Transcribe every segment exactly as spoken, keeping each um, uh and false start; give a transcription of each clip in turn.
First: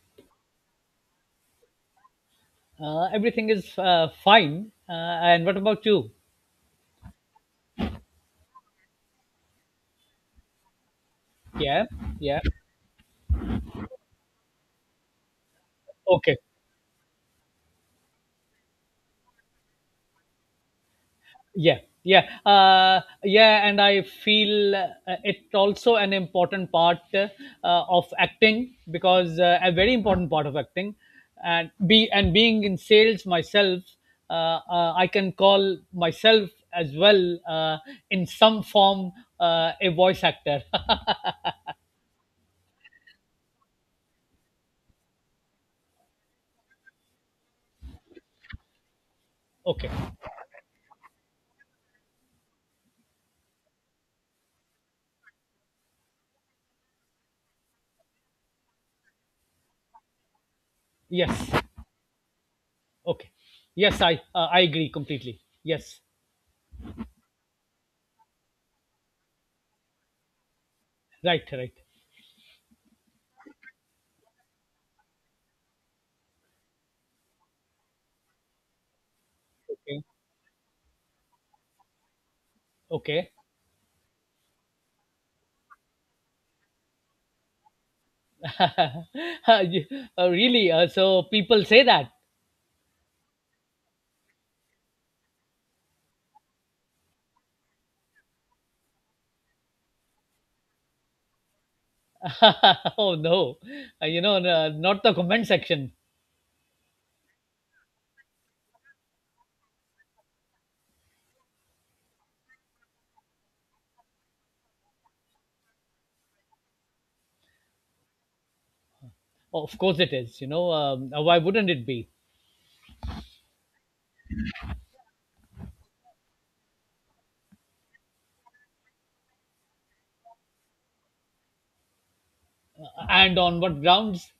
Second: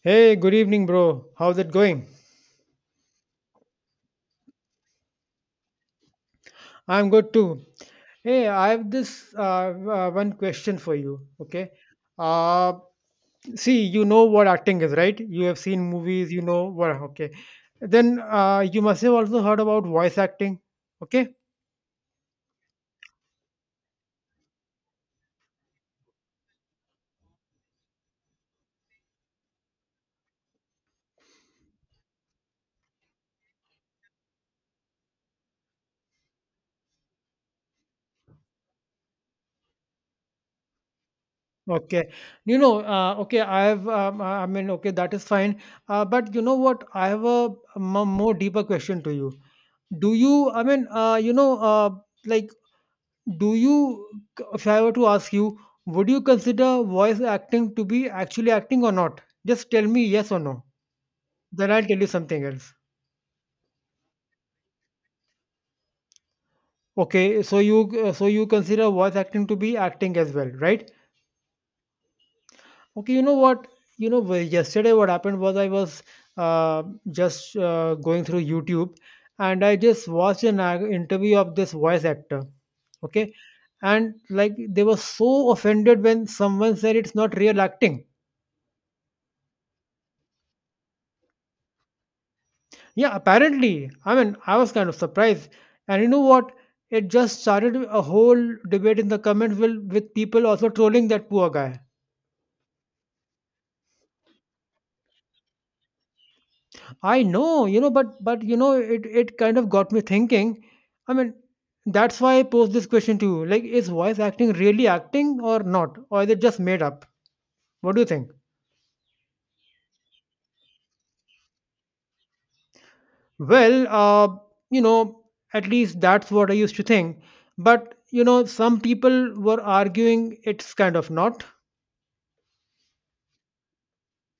Hey, good evening, bro. How's it going? Uh, everything is uh, fine. Uh, and what about you? I'm good too. Hey, I have this uh, uh, one question for you. Okay. Yeah, yeah. Uh, see, you know what acting is, right? You have seen movies, Okay. you know what. Okay. Then uh, you must have also heard about voice acting. Okay. Yeah, yeah. Uh, yeah, and I feel uh, it also an important part uh, of acting because uh, a very important part of acting and be and being in sales myself, uh, uh, I can call myself as well uh, in some form uh, a voice actor. Okay. You know, uh, okay, I have, um, uh, I mean, okay, that is fine. Uh, but you know what? I have a, m- more deeper question to you. Okay. Do you, I mean, uh, you know, uh, like, Do you, If I were to ask you, would you consider voice acting to be actually acting or not? Just tell me yes or no. Yes. Then I'll tell you something else. Okay. Yes, I uh, I agree completely. Yes. Okay, so you uh, so you consider voice acting to be acting as well, right? Right, right. Okay, you know what? You know, well, yesterday what happened was I was uh, just uh, going through YouTube, and I Okay. just watched an uh, interview of this voice actor. Okay. Okay, and like they were so offended when someone said it's not real acting. Uh, you- uh, Really? Uh, so people say that? Yeah, apparently. I mean, I was kind of surprised. And you know what? It just started a whole debate in the comments with, with people also trolling that poor guy. Oh no. Uh, you know, uh, not the comment section. I know, you know, but but you know, it it kind of got me thinking. I mean, that's why I posed this question to you. Like, is voice acting really acting or not? Or is it just made up? What do you think? Of course it is. You know, um, uh, why wouldn't it be? Well, uh, you know, at least that's what I used to think. But, you know, some people were arguing it's kind of not. And on what grounds?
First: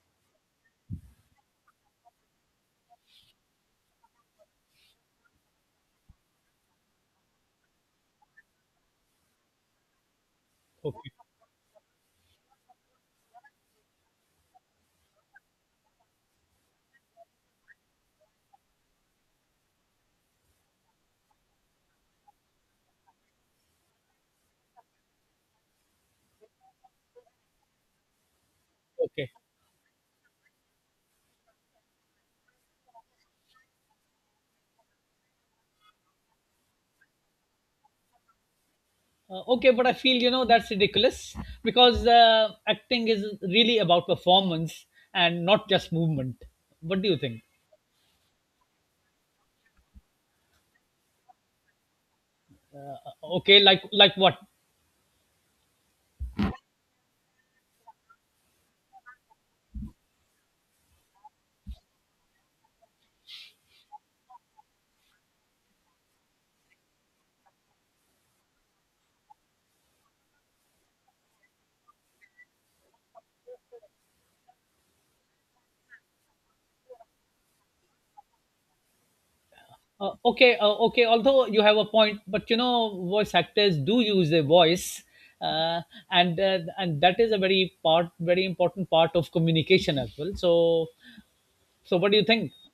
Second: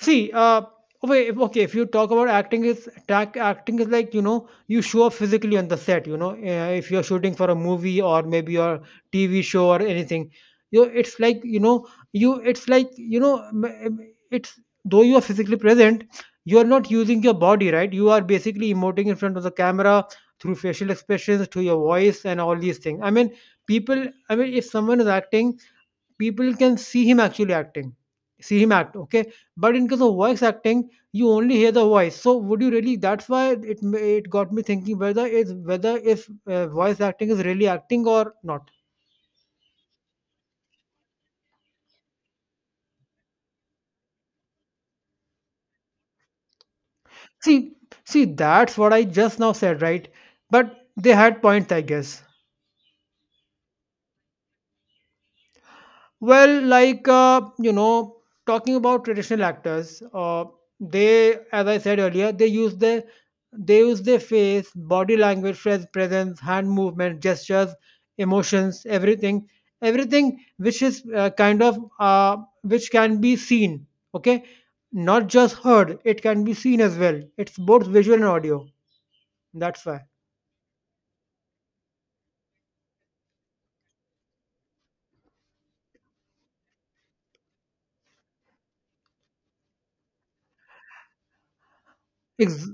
See, uh, okay, okay. If you talk about acting, is tac- acting is like you know you show up physically on the set. You know, uh, if you're shooting for a movie or maybe your T V show or anything, you Okay. it's like you know you it's like you know m- m- it's though you are physically present, you are not using your body, right? You are basically emoting in front of the camera through facial expressions, through your voice, and all these things. I mean, people. I mean, if someone is acting people can see him actually acting see him act. Okay, Okay. but in case of voice acting you only hear the voice, so would you really, that's why it ma- it got me thinking whether is whether if uh, voice acting is really acting or not. Uh, okay, but I feel you know that's ridiculous because uh, acting is really about performance and not just movement. What do you think? See see that's what I just now said, right? But they had points, I guess. Uh, Okay, like like what? Well, like uh, you know, talking about traditional actors, uh, they, as I said earlier, they use their they use their face, body language, pres- presence, hand movement, gestures, emotions, everything, everything which is uh, kind of uh, which can be seen. Okay, not just heard; it can be seen as well. It's both visual and audio. That's why. Uh, okay, uh, okay. Although you have a point, but you know, voice actors do use their voice, uh, and uh, and that is a very part, very important part of communication as well. So, so what do you think? Ex-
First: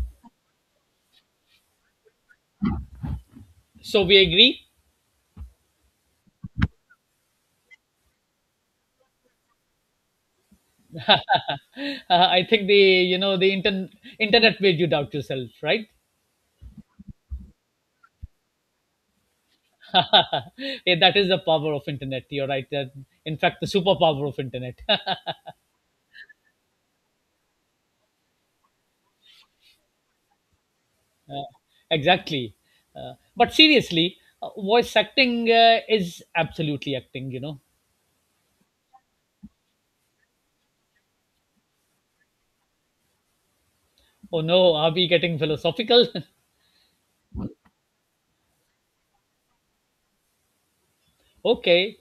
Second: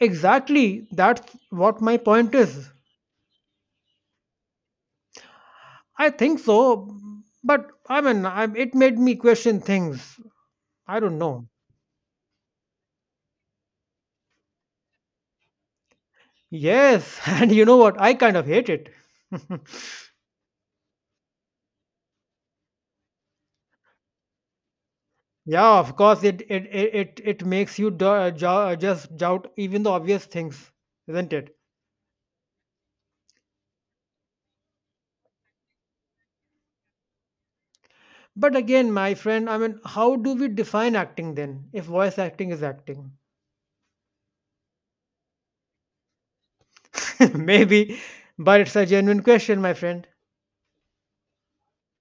exactly. That's what my point is. So we agree. I think so, but I mean, I, it made me question things. I don't know. Uh, I think the you know the intern internet made you doubt yourself, right? Yes, and you know what? I kind of hate it. Yeah, that is the power of internet. You're right. That In fact, the superpower of internet. Yeah, of course, it it it it, it makes you do, jo- just doubt even the obvious things, isn't Uh, it? exactly. Uh, but seriously, uh, voice acting uh, is absolutely acting. You know, But again, my friend, I mean, how do we define acting then? If voice acting is acting. oh no, are we getting philosophical? Maybe, but it's a genuine question, my friend. Okay,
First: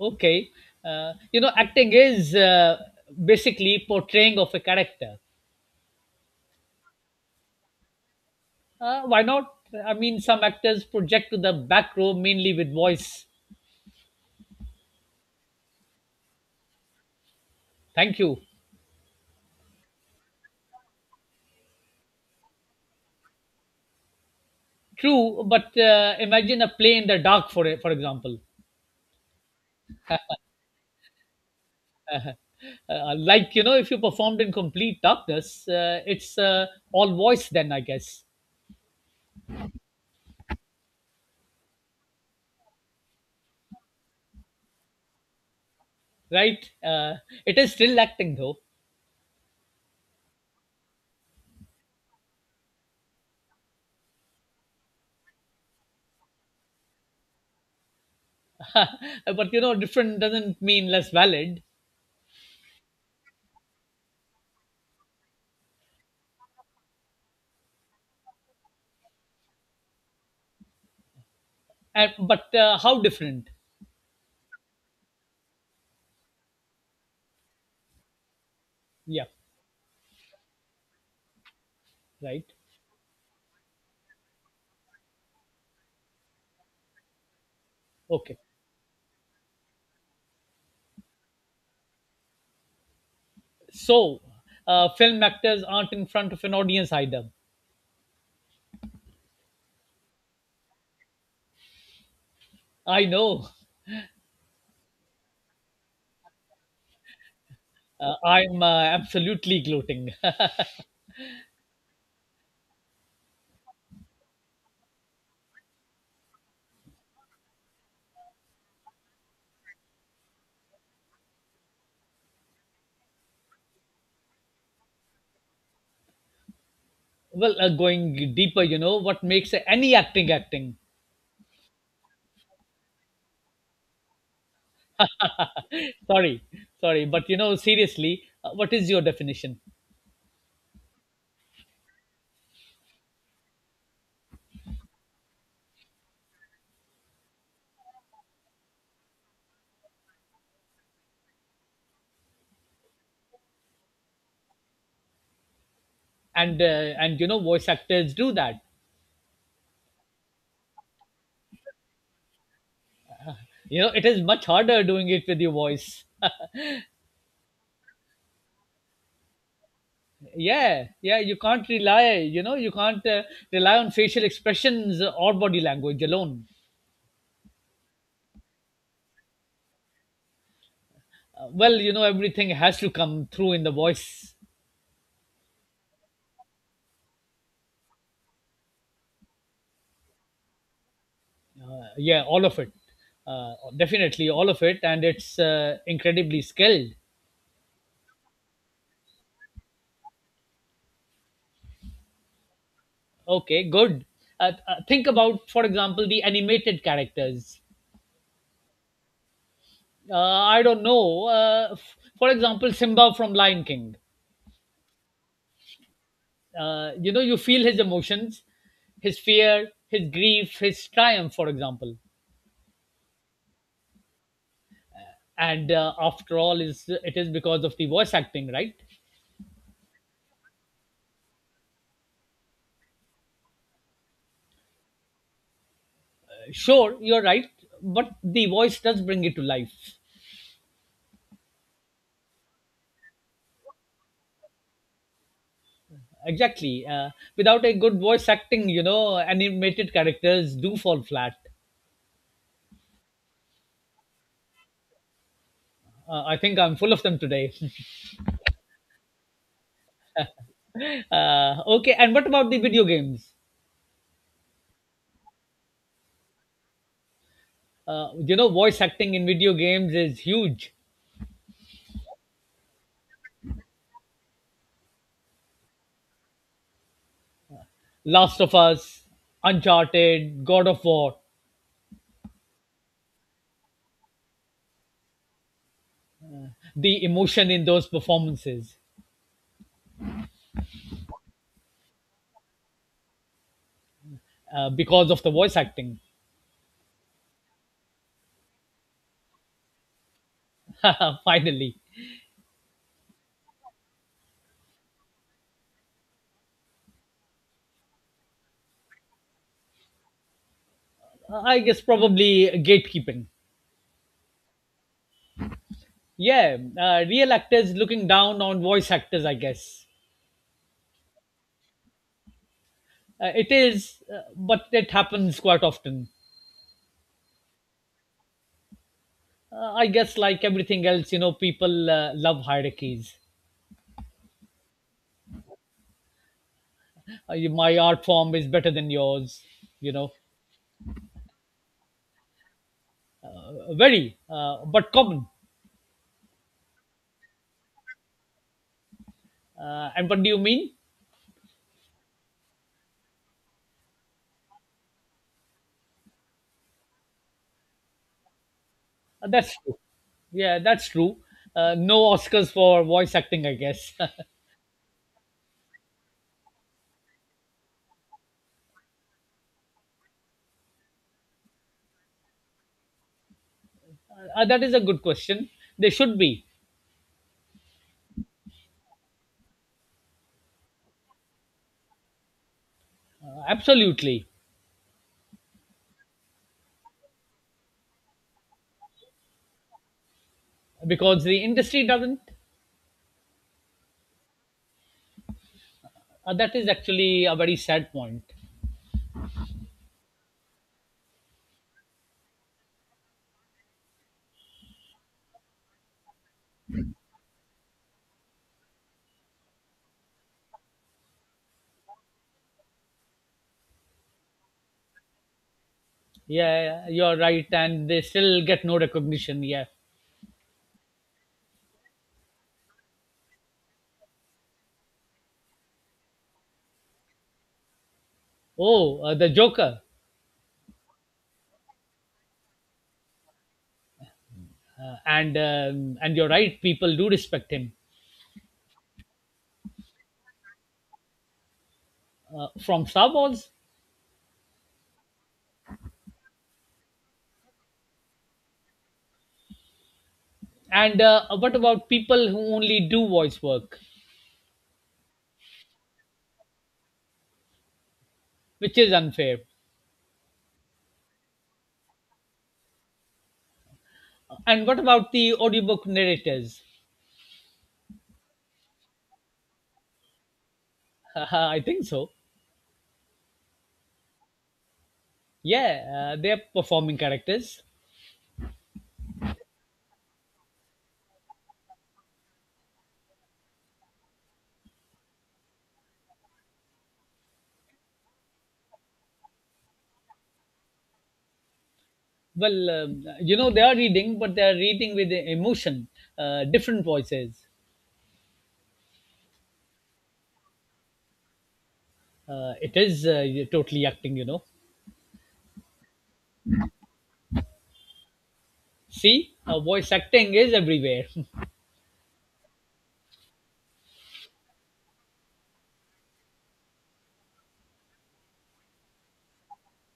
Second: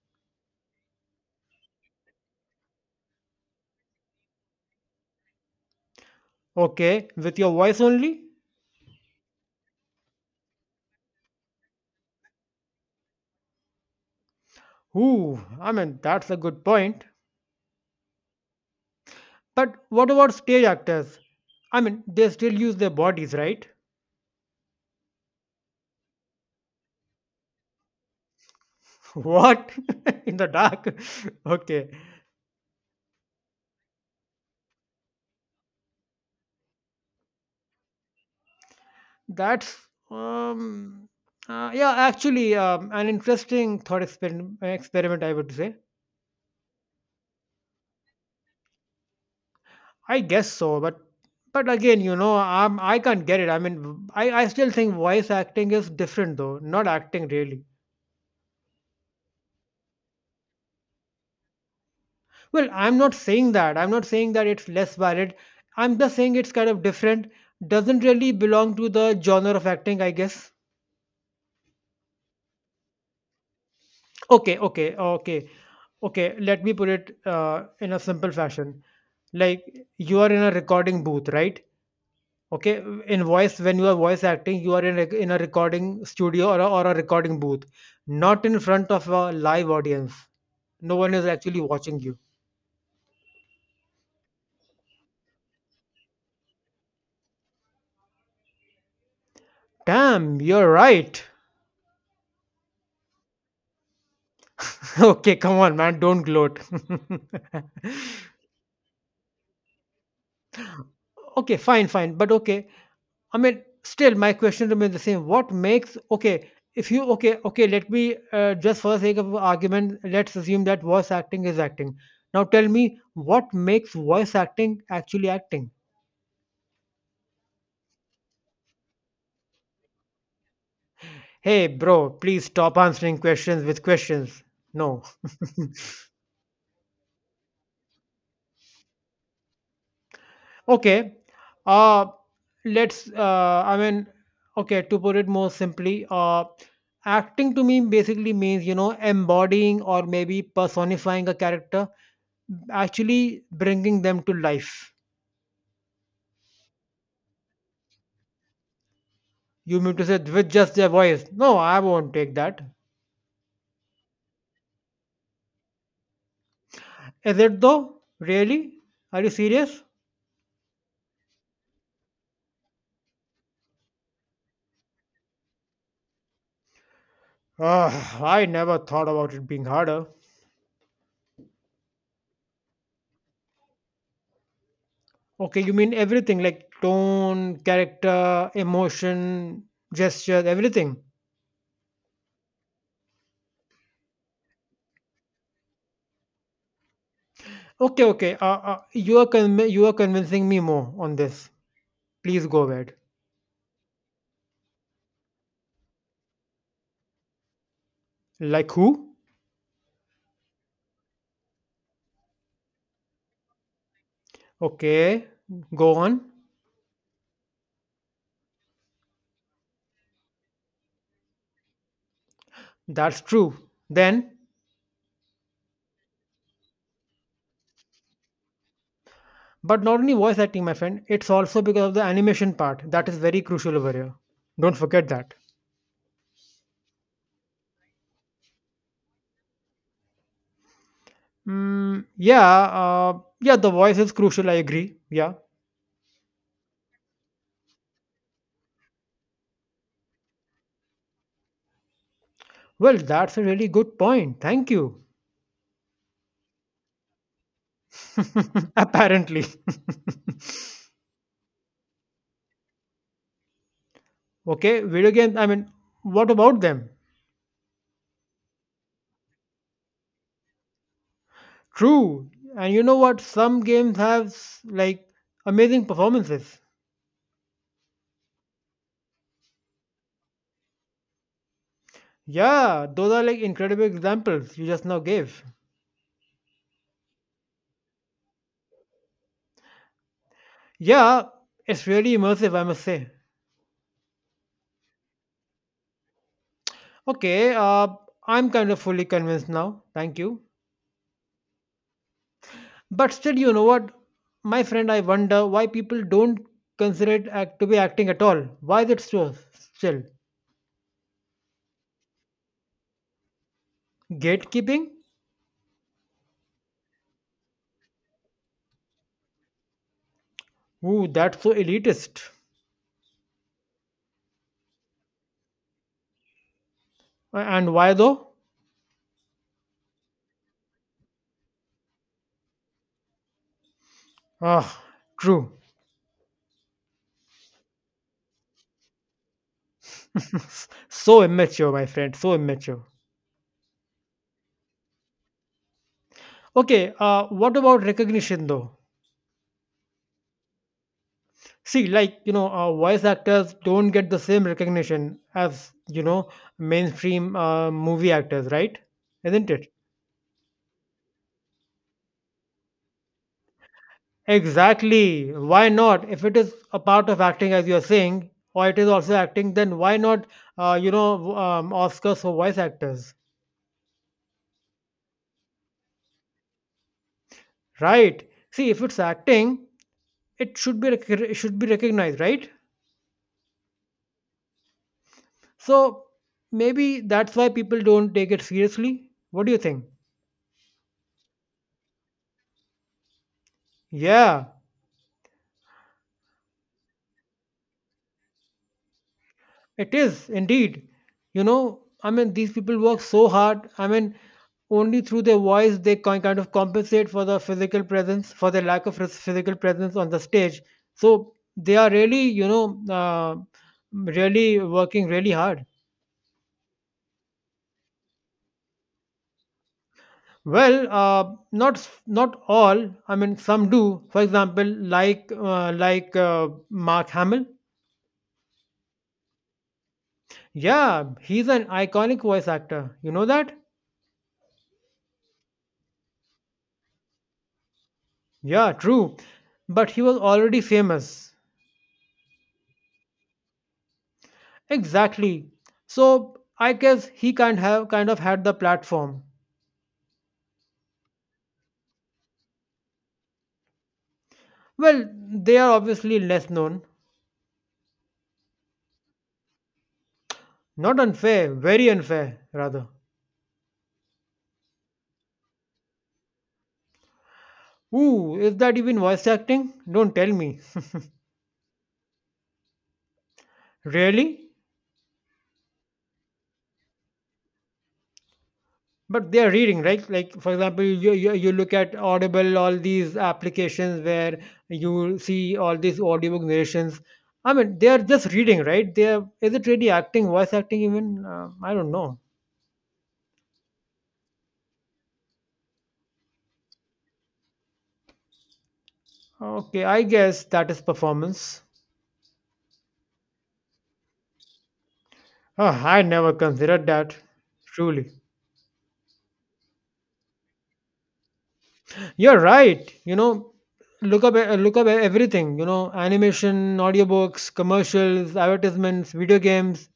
okay. Uh, you know, acting is uh, basically portraying of a character. Okay, with your voice only? Uh, why not? I mean, some actors project to the back row mainly with voice. Ooh, I mean, that's a good point. Thank you. But what about stage actors? I mean, they still use their bodies, right? True, but uh, imagine a play in the dark, for for example. What? In the dark? Okay. Uh, like you know, if you performed in complete darkness, uh, it's uh, all voice then, I guess, That's, um, uh, yeah, actually, um, an interesting thought experiment, experiment, I would say. right? Uh, it is still acting though. I guess so, but but again, you know, I'm, I I can not get it. I mean, I, I still think voice acting is different, though, not acting really. But you know, different doesn't mean less valid. Well, I'm not saying that. I'm not saying that it's less valid. I'm just saying it's kind of different. Doesn't really belong to the genre of acting, I guess. And but uh, how different? Okay, okay, okay. Okay, let me put it uh, in a simple fashion. Yeah, Like you are in a recording booth, right? right. Okay, in voice, when you are voice acting, you are in a, in a recording studio or a, or a recording booth, okay not in front of a live audience. No one is actually watching you. so uh, film actors aren't in front of an audience either. Damn, you're right. I know. Okay, come on, man, don't gloat. Uh, i'm uh, absolutely gloating. Okay, fine, fine, but okay. I mean, still, my question remains the same. What makes okay? If you okay, okay, let me uh, just for the sake of argument, let's assume that voice acting is acting. Now tell me, what makes voice acting actually acting? Well uh, going deeper, you know, what makes any acting acting? Hey, bro, please stop answering questions with questions. No. Sorry sorry but you know, seriously, uh, what is your definition? Okay. Uh, let's. Uh, I mean, okay. To put it more simply, uh, acting to me basically means you know embodying or maybe personifying a character, actually bringing them to life. And uh, and you know, voice actors do that. You mean to say with just their voice? No, I won't take that. You know, it is much harder doing it with your voice. Is it though? Really? Are you serious? Yeah, yeah, you can't rely, you know, you can't uh, rely on facial expressions or body language alone. Ah, I never thought about it being harder. Uh, well you know, everything has to come through in the voice. Okay, you mean everything like tone, character, emotion, gestures, everything. Uh, yeah all of it, uh, definitely all of it, and it's uh, incredibly skilled. Okay, okay. Uh, uh, you are conv- you are convincing me more on this. Please go ahead. Okay, good. Uh, uh, think about, for example, the animated characters. Like who? Uh, i don't know. Uh, f- for example, Simba from Lion King. Okay, go on. Uh, you know, you feel his emotions, his fear, his grief, his triumph, for example. That's true. Then. And uh, after all is it is because of the voice acting, right? But not only voice acting, my friend, it's also because of the animation part that is very crucial over here. Don't forget that. Sure, you're right. But the voice does bring it to life. Mm, yeah, uh, yeah, the voice is crucial. I agree. Yeah. Exactly. Uh, without a good voice acting, you know, animated characters do fall flat. Well, that's a really good point. Thank you. Uh, i think I'm full of them today. Apparently. uh, okay and what about the video games? Okay, video games. I mean, what about them? Uh, you know, voice acting in video games is huge. True. And you know what? Some games have like amazing performances. Last of Us, Uncharted, God of War. Yeah, those are like incredible examples you just now gave. The emotion in those performances, Yeah, it's really immersive, I must say. uh, because of the voice acting. Okay, uh, I'm kind of fully convinced now. Thank you. Finally. But still, you know what, my friend, I wonder why people don't consider it act- to be acting at all. Why is it so still I guess probably gatekeeping. gatekeeping? Yeah, uh, real actors looking down on voice actors, I guess. Ooh, that's so elitist. Uh, it is, uh, but it happens quite often. A- And why though? Uh, I guess, like everything else, you know, people uh, love hierarchies. Ah, true. Uh, you- my art form is better than yours, you know. So immature, my friend. So immature. Uh, very, uh, but common. Okay, uh, what about recognition though? Uh, and what do you mean? See, like, you know, uh, voice actors don't get the same recognition as, you know, mainstream uh, movie actors, right? Uh, Isn't that's it? true. Yeah, that's true. Uh, no Oscars for voice acting, I guess. Uh, Exactly, why not? If it is a part of acting, as you're saying, or it is also acting, then why not uh, you know w- um, Oscars for voice actors? that is a good question. They should be. Right, see, if it's acting it should be rec- it should be recognized, right? Uh, absolutely. So maybe that's why people don't take it seriously. What do you think? Because the industry doesn't. Yeah. Uh, that is actually a very sad point. It is indeed. You know, I mean, these people work so hard. I mean, only through their voice they ki- kind of compensate for the physical presence, for the lack of phys- physical presence on the stage. So they are really, you know, uh, really working really hard. Yeah, you're right, and they still get no recognition. Yeah. Well, uh, not s- not all. I mean, some do. For example, like uh, like uh, Mark Hamill. Oh, uh, the Joker, Yeah, he's an iconic voice actor. You know that? uh, and um, and you're right. People do respect him Yeah, true. But he was already famous. uh, from Star Wars. Exactly. So I guess he kind have kind of had the platform. And uh, what about people who only do voice work, Well, they are obviously less known. which is unfair? Not unfair, very unfair, rather. And what about the audiobook narrators? Ooh, is that even voice acting? Don't tell me. I think so. Really? Yeah, uh, they're performing characters. But they are reading, right? Like, for example, you, you, you look at Audible, all these applications where you see all these audiobook narrations. I mean, they are just reading, right? They are, is it really acting, voice acting even? Uh, I don't know. Well, um, you know, they are reading, but they are reading with emotion, uh, different voices. Okay, I guess that is performance. Uh, it is uh, totally acting, you know. Oh, I never considered that. Truly, See, uh, voice acting is everywhere. you're right. You know, look up uh, look up everything. You know, animation, audiobooks, commercials, advertisements, video games.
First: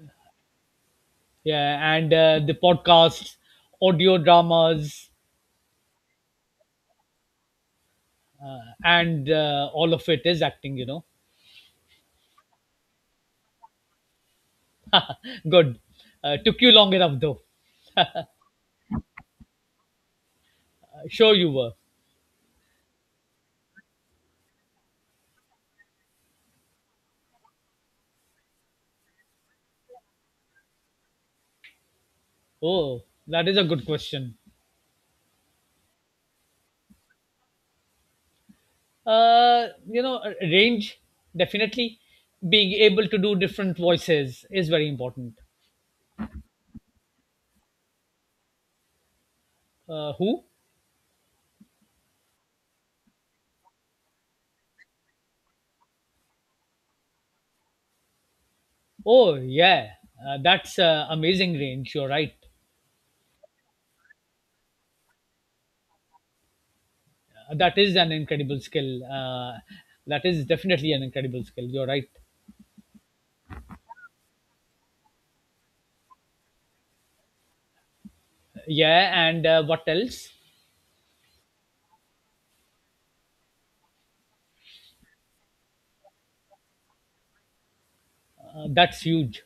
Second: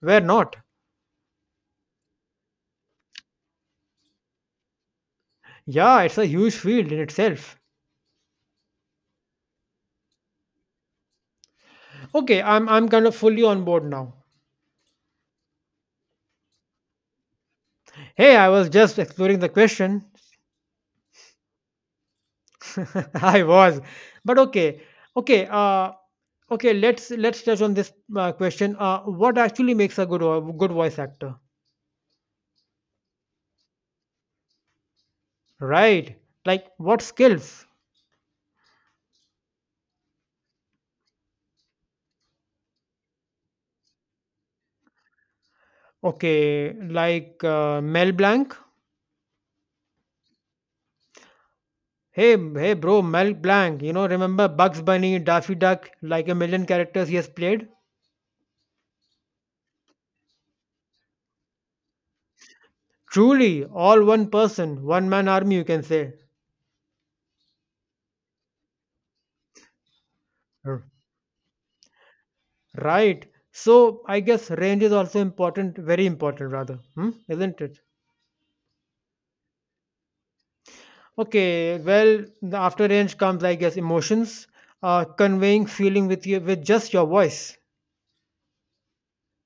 Where not? Yeah, and uh, the podcasts, audio dramas, Yeah, it's a huge field in itself. uh, and uh, all of it is acting, you know. Okay, I'm I'm kind of fully on board now. Good. Uh, took you long enough, though. Hey, I was just exploring the question. Uh, sure, you were. I was, but okay, okay, uh, okay. Let's let's touch on this uh, question. Uh, what actually makes a good vo- good voice actor? Oh, that is a good question. Right, like what skills? Uh, you know, range, definitely. Being able to do different voices is very important. Okay, like, uh, Mel Blanc? Uh, who? "Hey, hey bro, Mel Blanc, you know, remember Bugs Bunny, Daffy Duck, like a million characters he has played? Oh, yeah. Uh, that's uh, amazing range. You're right. Truly, all one person, one man army, you can say. Uh, that is an incredible skill. Uh, that is R- definitely an incredible skill. You're right. Right. So I guess range is also important, very important rather, hmm? Isn't it? Yeah, and uh, what else? Okay, well, the after range comes, I guess, emotions, uh, conveying feeling with you with just your voice. Uh, that's huge.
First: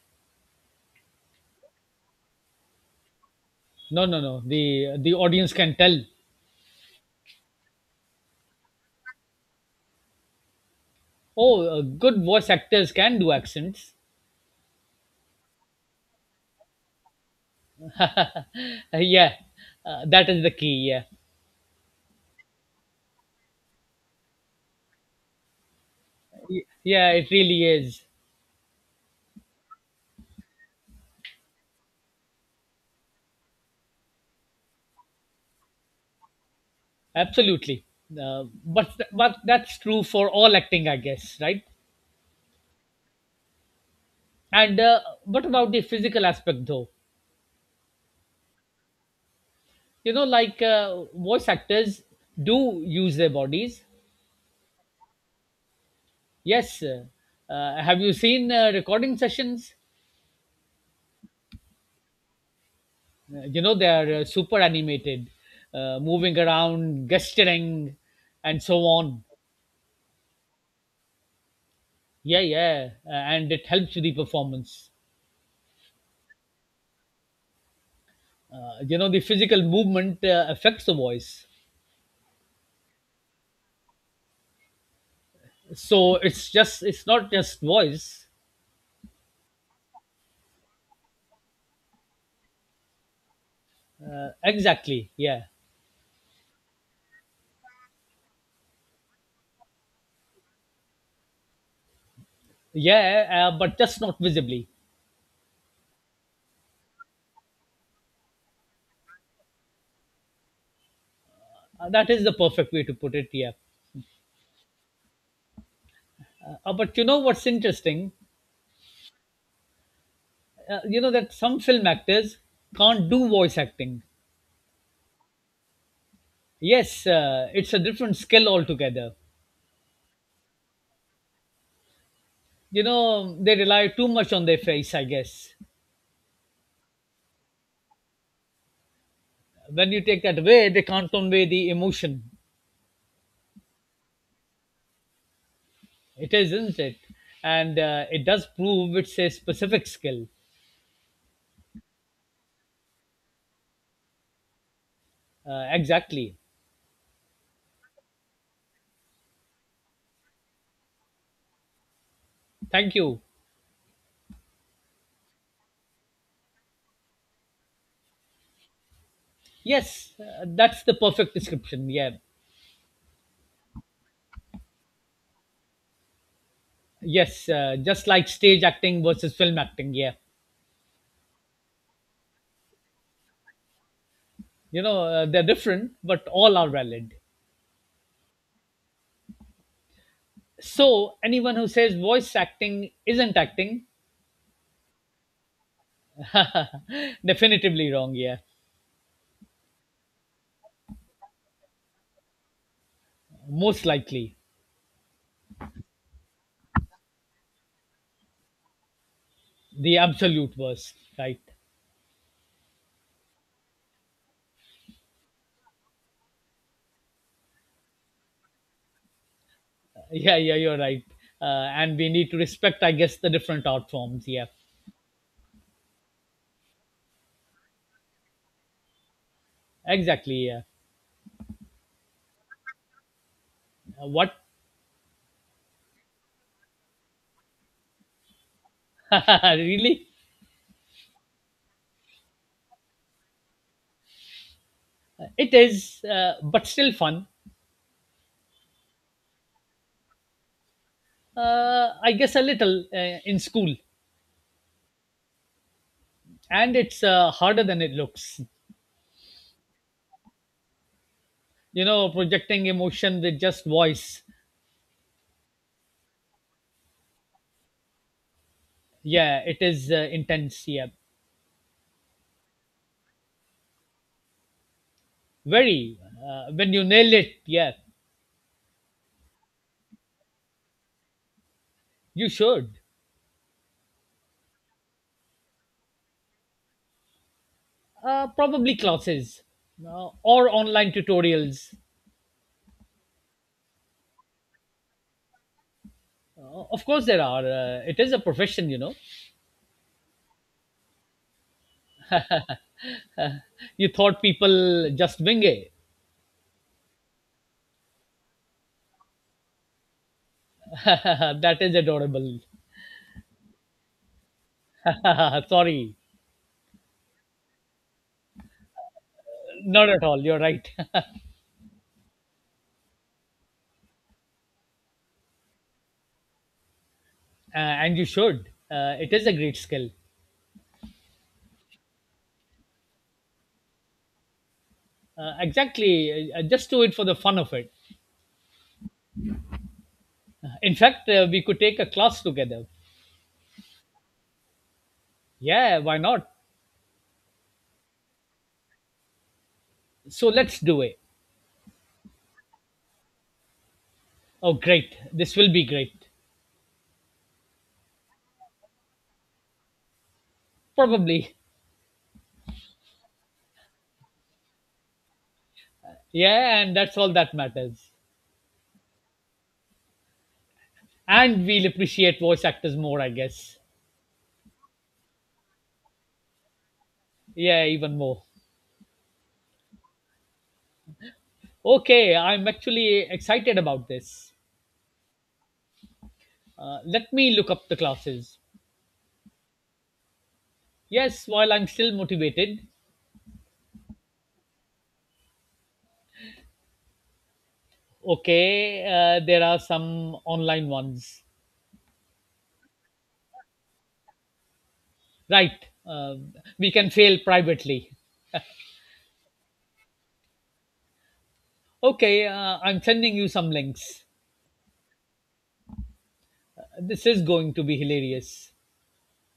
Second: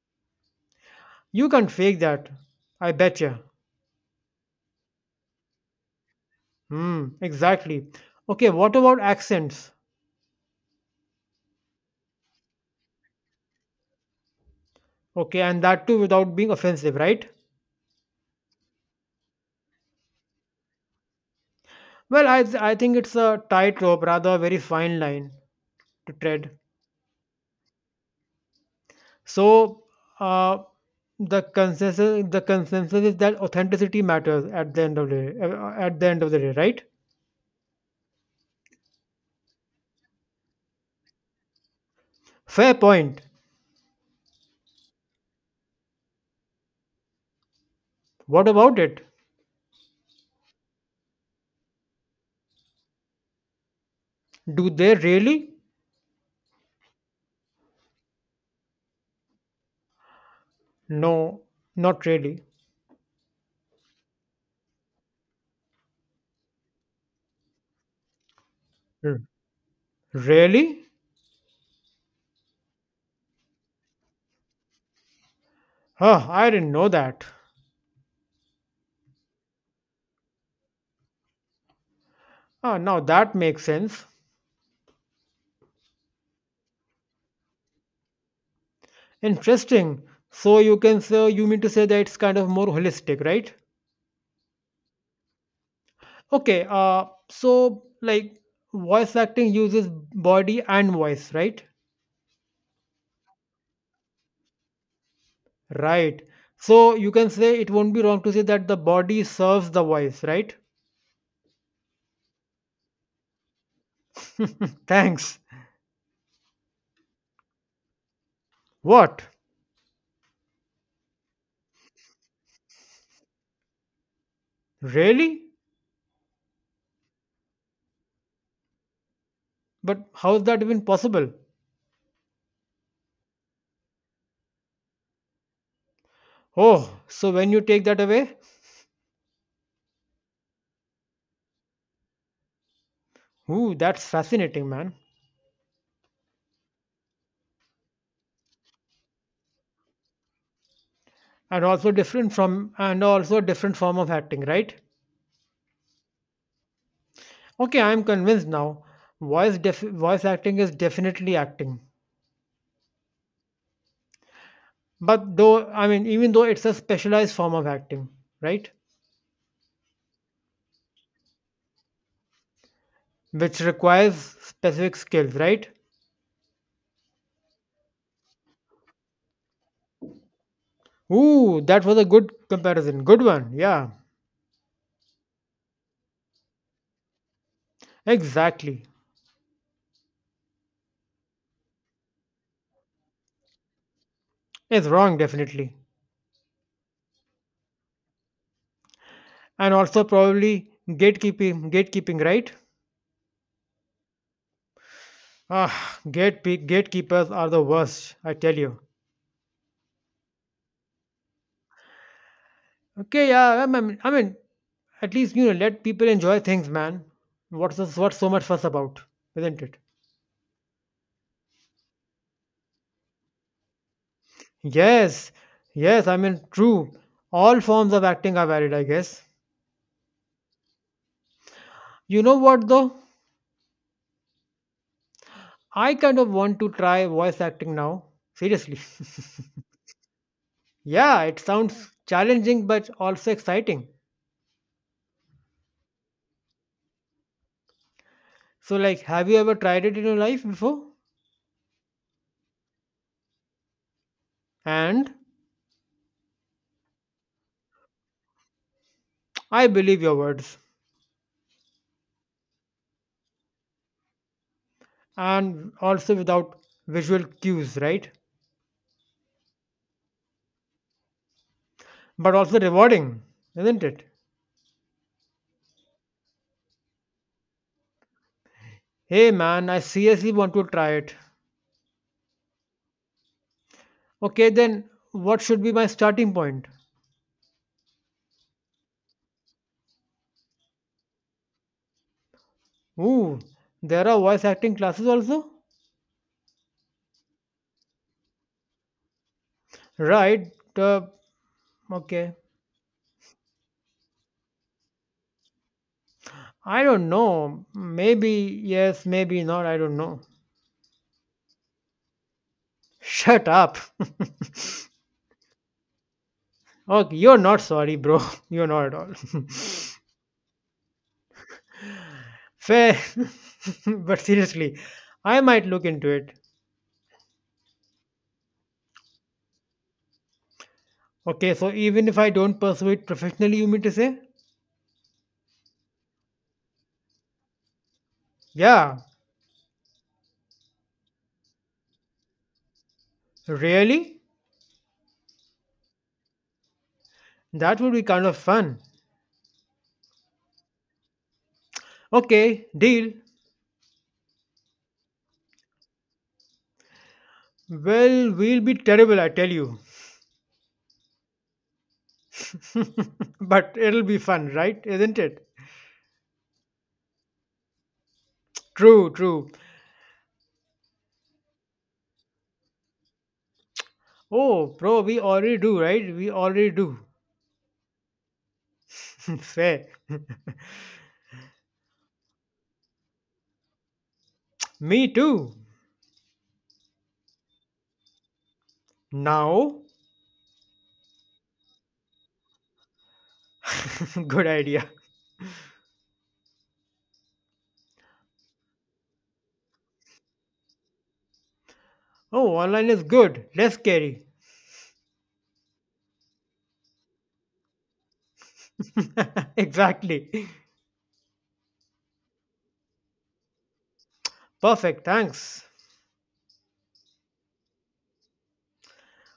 You can't fake that. I bet you. No, no, no. The the audience can tell. Hmm, exactly. Okay, what about accents? Oh, uh, good voice actors can do accents. Okay, and that too without being offensive, right? Uh, yeah, uh, that is the key. Yeah. Well, I, I think it's a tightrope, rather a very fine line to tread. Y- yeah, it really is. So, uh, the consensus the consensus is that authenticity matters at the end of the day, uh, uh, at the end of the day, right? Absolutely. Uh, but th- but that's true for all acting, I guess, right? Fair point. And uh, what about the physical aspect, though? What about it? You know, like, uh, voice actors do use their bodies. Do they really? Yes, uh, uh, have you seen uh, recording sessions? No, not really. Uh, you know, they are uh, super animated, uh, moving around, gesturing, and so "R- on. Really? Yeah, yeah. Uh, and it helps with the performance. Huh, I didn't know that. Uh, you know, the physical movement uh, affects the voice. Ah, now that makes sense. So it's just it's not just voice. Interesting. So you can say you mean to say that it's kind of more holistic, right? Uh, exactly. Yeah, Okay, uh, so like voice acting uses body and voice, right? yeah, uh, but just not visibly. Right. So you can say it won't be wrong to say that the body serves the voice, right? Uh, that is the perfect way to put it, yeah. Thanks. Uh, but you know what's interesting? What? Uh, you know that some film actors can't do voice acting. Really? Yes, uh, it's a different skill altogether. But how's that even possible? You know, they rely too much on their face, I guess. Oh, so when you take that away, When you take that away, they can't convey the emotion. ooh, that's fascinating, man. It is, isn't it? And uh, it does prove it's a specific skill. And also different from and also a different form of acting, right? Uh, exactly. Okay, I'm convinced now. Voice def- voice acting is definitely acting. Thank you. But though, I mean, even though it's a specialized form of acting, right? Yes, uh, that's the perfect description. Yeah. Which requires specific skills, right? Yes, uh, just like stage acting versus film acting. Yeah. Ooh, that was a good comparison. Good one. Yeah, You know, uh, they're different, but all are valid. exactly. So, anyone who says voice acting isn't acting, It's wrong, definitely. definitively wrong. Yeah, And also, probably gatekeeping, gatekeeping, right? most likely Ah, gate gatekeepers are the worst, I tell you. the absolute worst. Right? Okay, yeah, I mean, I mean, at least, you know, let people enjoy things, man. What's this, what's so much fuss about, isn't it? Yeah, yeah, you're right. Uh, and we need to respect, I guess, the different art forms. Yeah, Yes, yes, I mean, true. All forms of acting are valid, I guess. exactly. Yeah. You know what, though? Uh, what? I kind of want to try voice acting now. Seriously. Really? Yeah, it sounds challenging but also exciting. It is, uh, but still fun. So, like, have you ever tried it in your life before? Uh, I guess a little uh, in school, And and it's uh, harder than it looks. I believe your words. You know, projecting emotion with just voice. And also without visual cues, right? Yeah, it is uh, intense, yeah. But also rewarding, isn't it? Very. Uh, when you nail it, yeah. Hey, man, I seriously want to try it. You should. Okay, then what should be my starting point? Uh, probably classes uh, or online tutorials. Ooh, there are voice acting classes also? Uh, of course, there are. Uh, it is a profession, you know. Right. Uh, okay. You thought people just wing it. I don't know. Maybe yes, maybe not. I don't know. That is adorable. Shut up. Sorry. Okay, you're not sorry, bro. You're not at all. Not at all. You're right. uh, Fair. But seriously, I might look into it. and you should. Uh, it is a great skill. Okay, so even if I don't pursue it professionally, you mean to say? Uh, exactly. Uh, uh, just do it for the fun of it. Yeah. In fact, uh, we could take a class together. Really? Yeah, why not? That would be kind of fun. So let's do it. Okay, deal. Oh, great. This will be great. Well, we'll be terrible, I tell you. Probably. But it'll be fun, right? Isn't it? Yeah, and that's all that matters. True, true. And we'll appreciate voice actors more, I guess. Oh, bro, we already do, right? We already do. Yeah, even more. Fair. Okay, I'm actually excited about this. Me too. Uh, let me look up the classes. Now, Yes, while I'm still motivated, good idea. okay, uh, there are some online ones. Oh, online is good, less scary. Right, uh, we can fail privately. Exactly. Okay, uh, I'm sending you some links. Perfect, thanks. This is going to be hilarious.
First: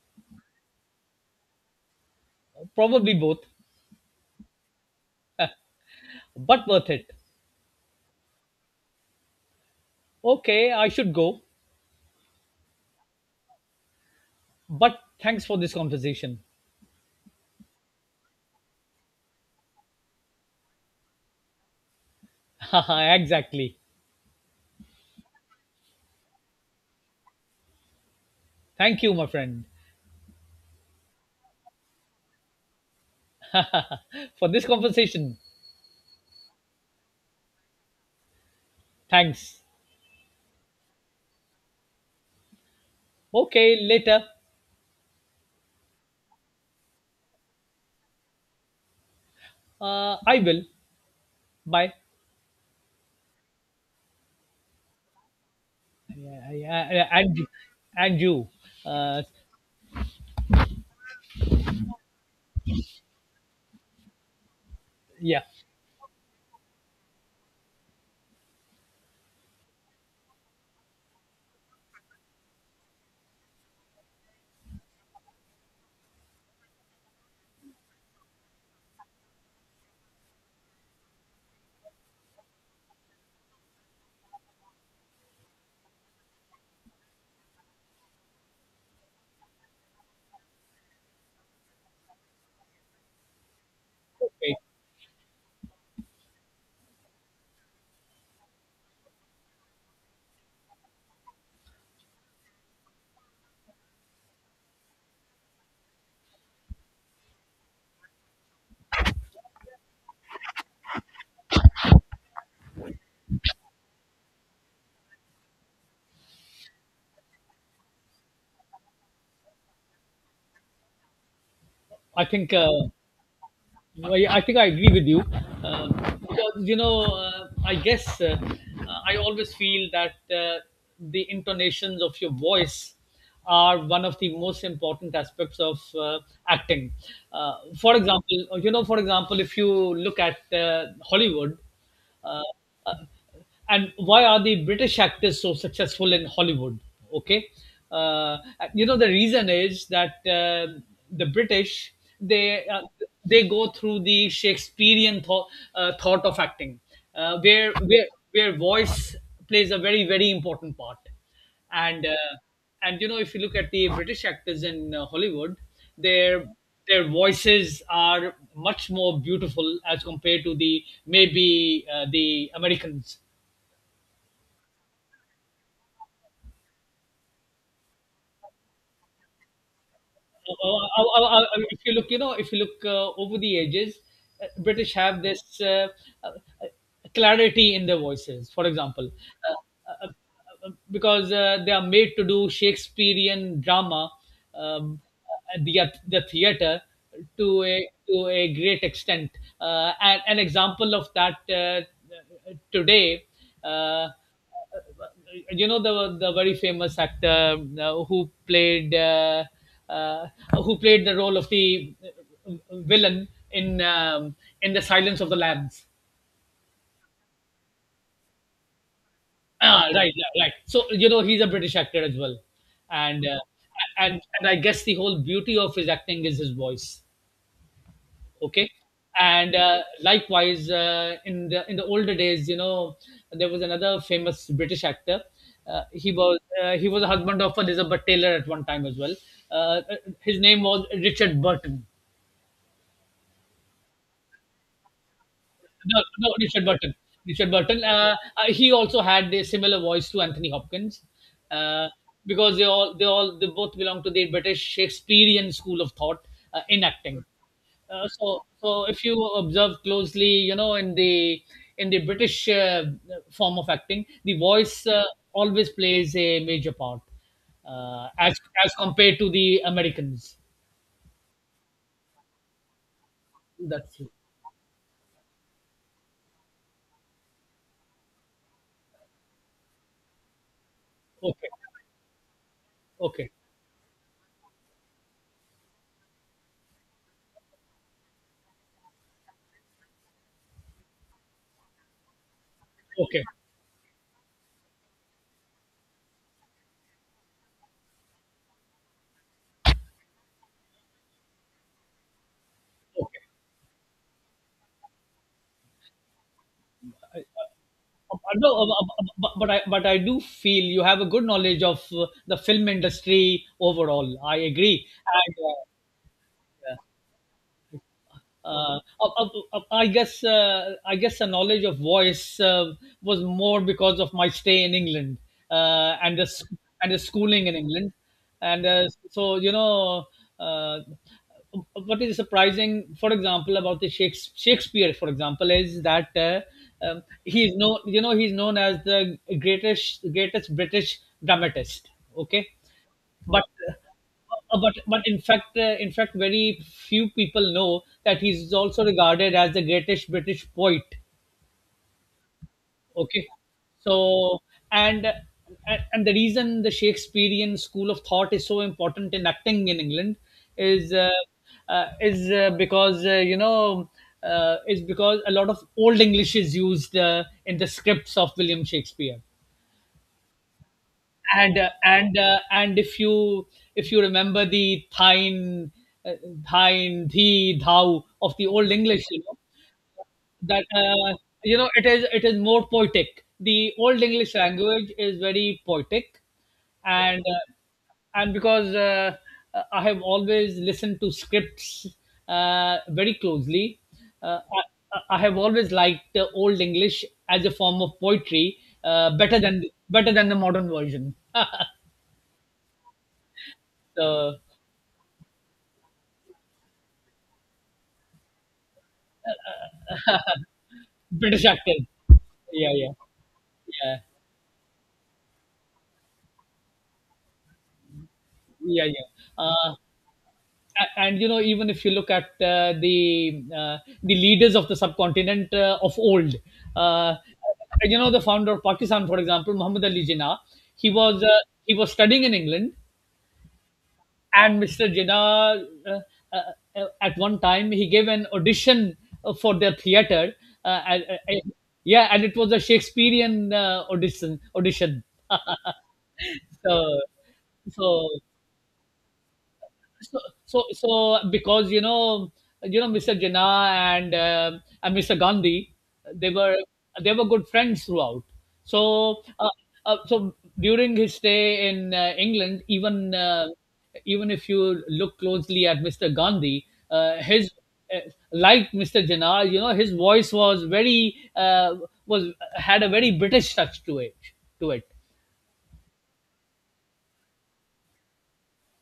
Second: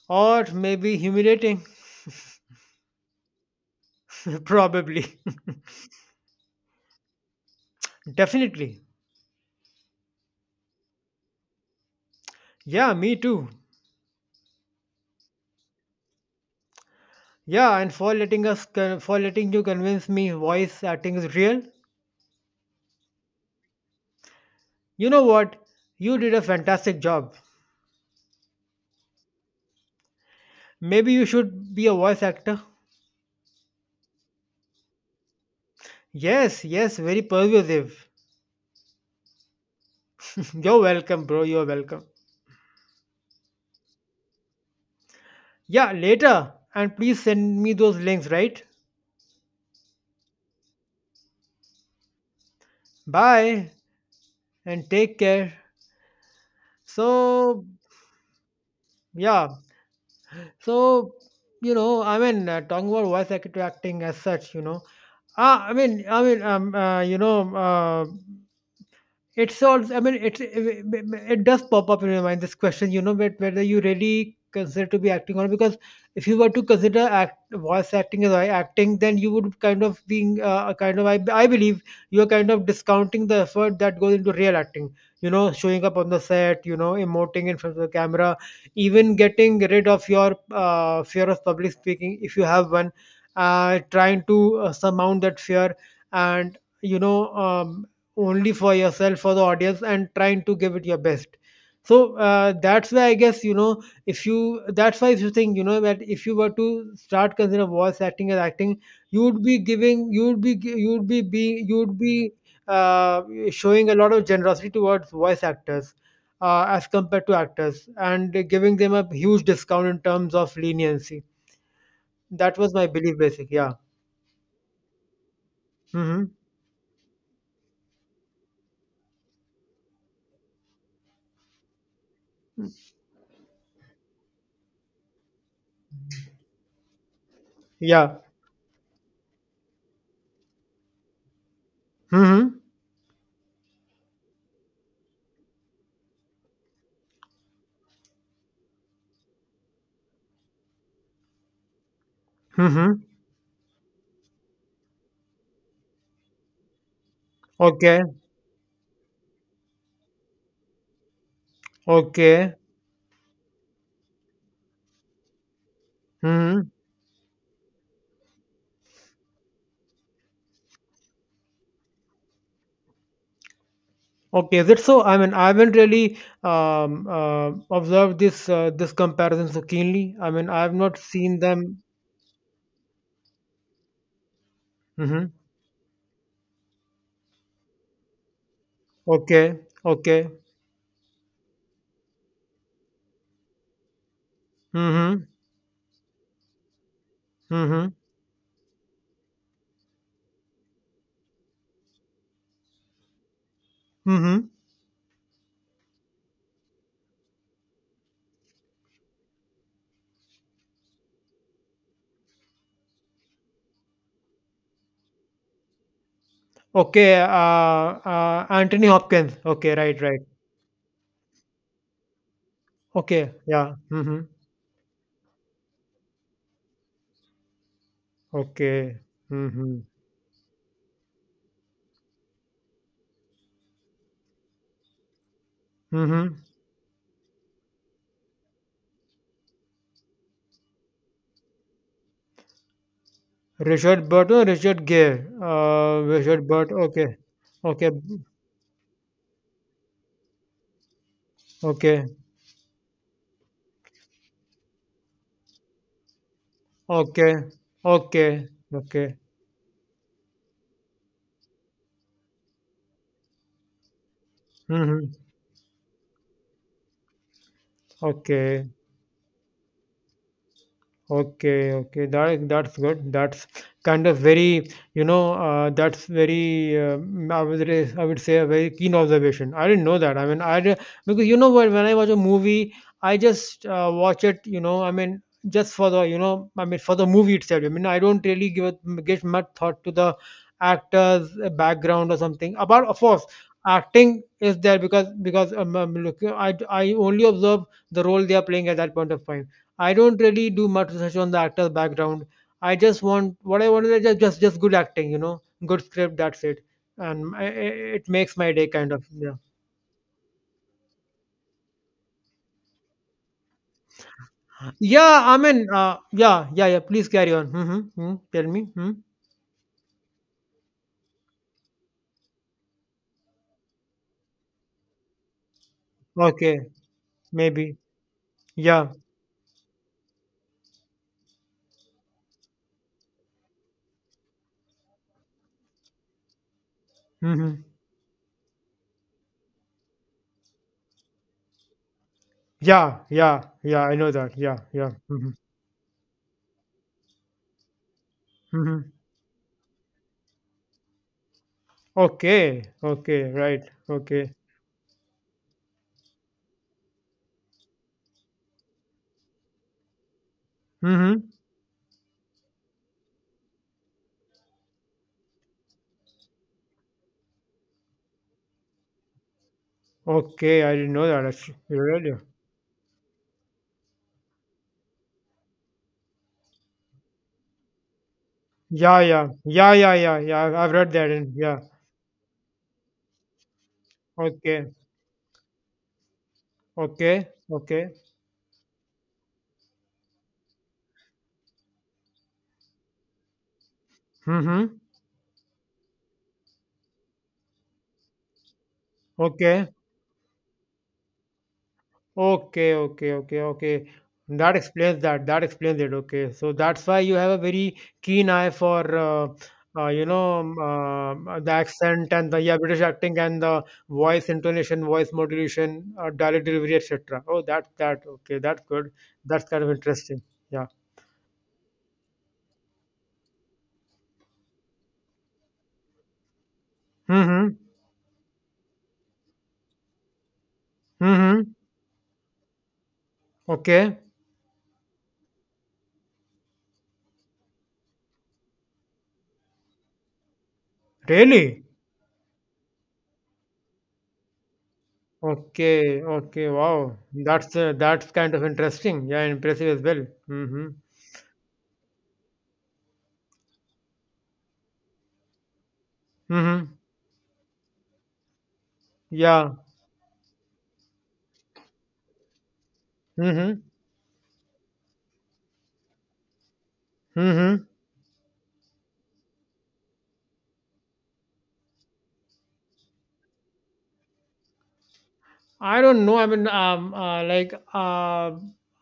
Or maybe humiliating. Probably both, Probably. but worth it. Definitely. Okay, I should go. Yeah, me too. But thanks for this conversation. Yeah, and for letting us, con- for letting you convince me voice acting is real. Exactly. You know what? You did a fantastic job. Thank you, my friend, Maybe you should be a voice actor. for this conversation. Yes, yes, very persuasive. Thanks. You're welcome, bro. You're welcome. Okay, later. Yeah, later. And please send me those links, right? Uh, I will. Bye. Bye and take care. Yeah, yeah, yeah, yeah. And So, and you. Uh, yeah. So, you know, I mean, uh, talking about voice actor acting as such, you know. yeah. Ah, I mean, I mean, um, uh, you know, uh, it's also, i mean it it does pop up in your mind this question, you know, but whether you really consider to be acting or not. Because if you were to consider act, voice acting as I- acting, then you would kind of being uh, a kind of, I, I believe you're kind of discounting the effort that goes into real acting, you know, showing up on the set, you know, emoting in front of the camera, even getting rid of your uh, fear of public speaking if you have one, uh, trying Okay. to uh, surmount that fear and, you know, um, only for yourself, for the audience, and trying to give it your best. So uh, that's why, I guess, you know, if you that's why, if you think, you know, that if you were to start consider voice acting as acting, you would be giving you would be gi- you would be being you would be uh, showing a lot of generosity towards voice actors, uh, as compared to actors, and giving them a huge discount in terms of leniency. I think. That was my Uh, belief, basic yeah. I, I think I agree with you uh, Mm-hmm. because you know, uh, I guess, uh, uh, I always feel that uh, the intonations of your voice are one of the most important aspects of uh, acting. Uh, for Yeah. example, uh, you know, for example, if you look at uh, Hollywood, uh, Mm-hmm. uh, and why are the British actors so successful in Hollywood? Okay, uh, you know the reason is that uh, the British, they uh, Mm-hmm. they go through the Shakespearean thought, uh, thought of acting, uh, where Okay, where where voice plays a very very important part, and uh, okay. and you know, if you look at the British actors in uh, Hollywood, their Hmm. their voices are much more beautiful as compared to the maybe uh, the Americans. Okay, is it so? I mean, I haven't really um, uh, observed this uh, this comparison so keenly. I mean, Oh, I have oh, not oh, seen oh, oh, if them. you look, you know, if you look uh, over the edges, uh, British have Hmm. this uh, uh, clarity in their voices. For example, Okay, uh, uh, okay. uh, because uh, they are made to do Shakespearean drama, um, Hmm. uh, the the theater to Hmm. a to a great extent. Uh, and an example of that uh, today. Uh, uh, Hmm. you know the the very famous actor uh, who played uh, uh, who played the role of the villain in um, in the Silence of the Lambs. Okay, uh, uh, Anthony Hopkins. Okay, Ah, right, right, right. right, right. So you know he's a British actor as well, and Okay, uh, yeah. and Hmm. and I guess the whole beauty of his acting is his voice. Okay. Okay. And uh, Hmm. likewise uh, in the in the older days, you know, there was another famous british actor. Uh, he hmm. Was uh, he was a husband of elizabeth taylor at one time as well. uh, his name was richard burton. Richard Burton, no, Richard Gere. Uh, No, no, Richard Richard Burton. Burton. Okay, Richard Burton. okay, Uh, uh, he also had a similar voice to Anthony Hopkins, uh, okay, because they all, they all, they both belong to the British Shakespearean school of thought uh, in acting. okay, Uh, okay, so, so if okay. you observe closely, you know, in the in the British uh, form of acting, the voice uh, Hmm. always plays a major part, uh, as Okay, as compared to the Americans. okay, okay. That that's good. That's That's kind it. of very, you know, uh, that's very. Um, I would re- I would say a very keen observation. I didn't know that. I mean, I re- because, you know Okay, what, when I watch a movie, I okay, just uh, watch it. You know, I mean, just for the, you know, I mean, for the movie itself. I mean, I don't really give a, give much thought to the actor's uh, background or something. About of okay, course, acting is there because because um, um, look, I I only observe the role they are playing at that point of time. I don't really do much research on the actor's background. I just okay. want, what I want is just just just good acting, you know, good script. That's it, and I- I- it makes my day No, kind of. but Yeah, but I but I do feel you have a good knowledge of uh, the film industry overall. I agree, yeah. and I uh, mean, uh, yeah, yeah, yeah. yeah. Please carry on. Mm-hmm, mm. Tell me. Uh, hmm. uh, uh, I guess uh, I guess the knowledge of voice uh, was more because of my stay in England uh, and the s- Okay, and the schooling in maybe. England, and uh, Yeah. so you know, uh, what is surprising, for example, about the Shakes- Shakespeare, for example, is that, uh, um, he's Mm-hmm. known, you know, he's known as the greatest greatest British dramatist. Okay, Yeah, yeah, but uh, yeah. I know that. Yeah, uh, but yeah. but in Mm-hmm. fact, uh, in fact very few people know that he's also Mm-hmm. regarded as the greatest british poet. Okay, Okay, okay, right. Okay. so. And and and the reason the shakespearean school of thought is so important in acting in england is uh, Mm-hmm. uh, is uh, because, uh, you know, uh, is because a lot of old english is used uh, in the scripts of william shakespeare. Okay, I didn't know that actually. and uh, Really? And uh, and if you, if you remember the thine, uh, thine the thou of the old Yeah, english, you yeah, know, yeah, yeah, yeah, yeah. I've that I've read that, uh, and you yeah, know it is it is more poetic. The old english okay, language is very poetic. and okay, uh, okay. and because, uh, I have always listened to scripts uh, very closely. uh, I, Mm-hmm. I have always liked uh, old english as a form of poetry uh, better than, Okay, better than the modern version. okay, okay, okay, okay. The That explains that. That explains it. Okay, so that's why you have a very keen eye for, uh, uh, you know, um, uh, british the actors, accent and the, yeah, yeah, British yeah, acting and the yeah, voice intonation, voice modulation, uh, dialect delivery, et cetera. Oh, that's that. Okay, that's yeah, good. yeah. That's kind of uh, interesting. Yeah. A- and you know, even if you look at uh, the uh, the leaders of the subcontinent uh, of old, uh, Mm-hmm. you know, the founder of pakistan, for example, muhammad ali jinnah. He was, uh, Mm-hmm. he was studying in england. Okay. And mr jinnah, uh, uh, uh, at one time he gave an audition uh, for their theater, uh, and, uh, Really? yeah, and it was a shakespearean uh, audition audition. Okay, okay, so wow. That's uh, so that's kind of interesting. Yeah, impressive as well. so so Mm-hmm. so because, you know, you know, mister Jinnah and, uh, and mister Gandhi, they were, Mm-hmm. they were good friends throughout. So uh, Yeah. uh, so during his stay in uh, England, even, uh, Mm-hmm. even if you look closely at mister Gandhi, uh, his Mm-hmm. uh, like mister Jinnah, you know, his voice was very uh, was had a very British touch to it. To it. I don't know. I mean, um, uh, like, uh,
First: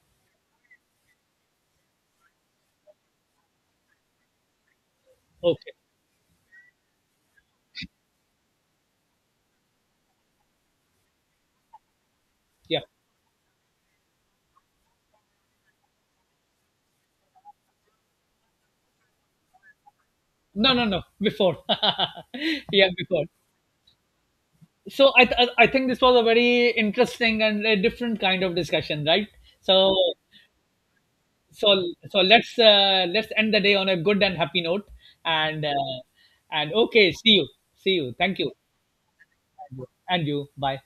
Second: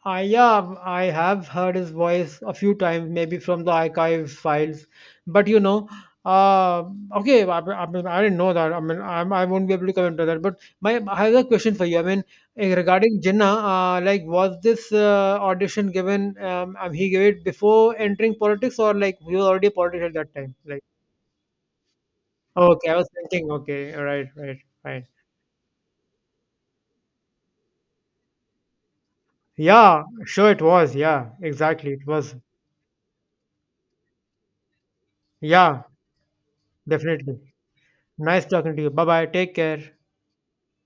I, yeah, I have heard his voice a few times, maybe from the archive files. But you Okay. know, uh, okay, I, I mean, I didn't know that. I mean, I, I won't be able to comment on that. But my, I have a question for you. I mean, eh, Yeah. regarding Jinnah, uh, like, was this uh, audition given? Um, um, he gave it before entering politics, or like he was already a politician at that time? No, Like, no, no. Before. okay, Yeah, I was before. thinking. Okay, all right, right, right. So I, th- I think this was a very interesting and a different kind of discussion, right? so Yeah, sure, it was. Yeah, so exactly, it so was. let's, uh, let's end the day on a good and happy note, and Yeah, uh, and okay, see definitely. you. See you, thank Nice you, talking to you. Bye bye. Take care. and you, bye.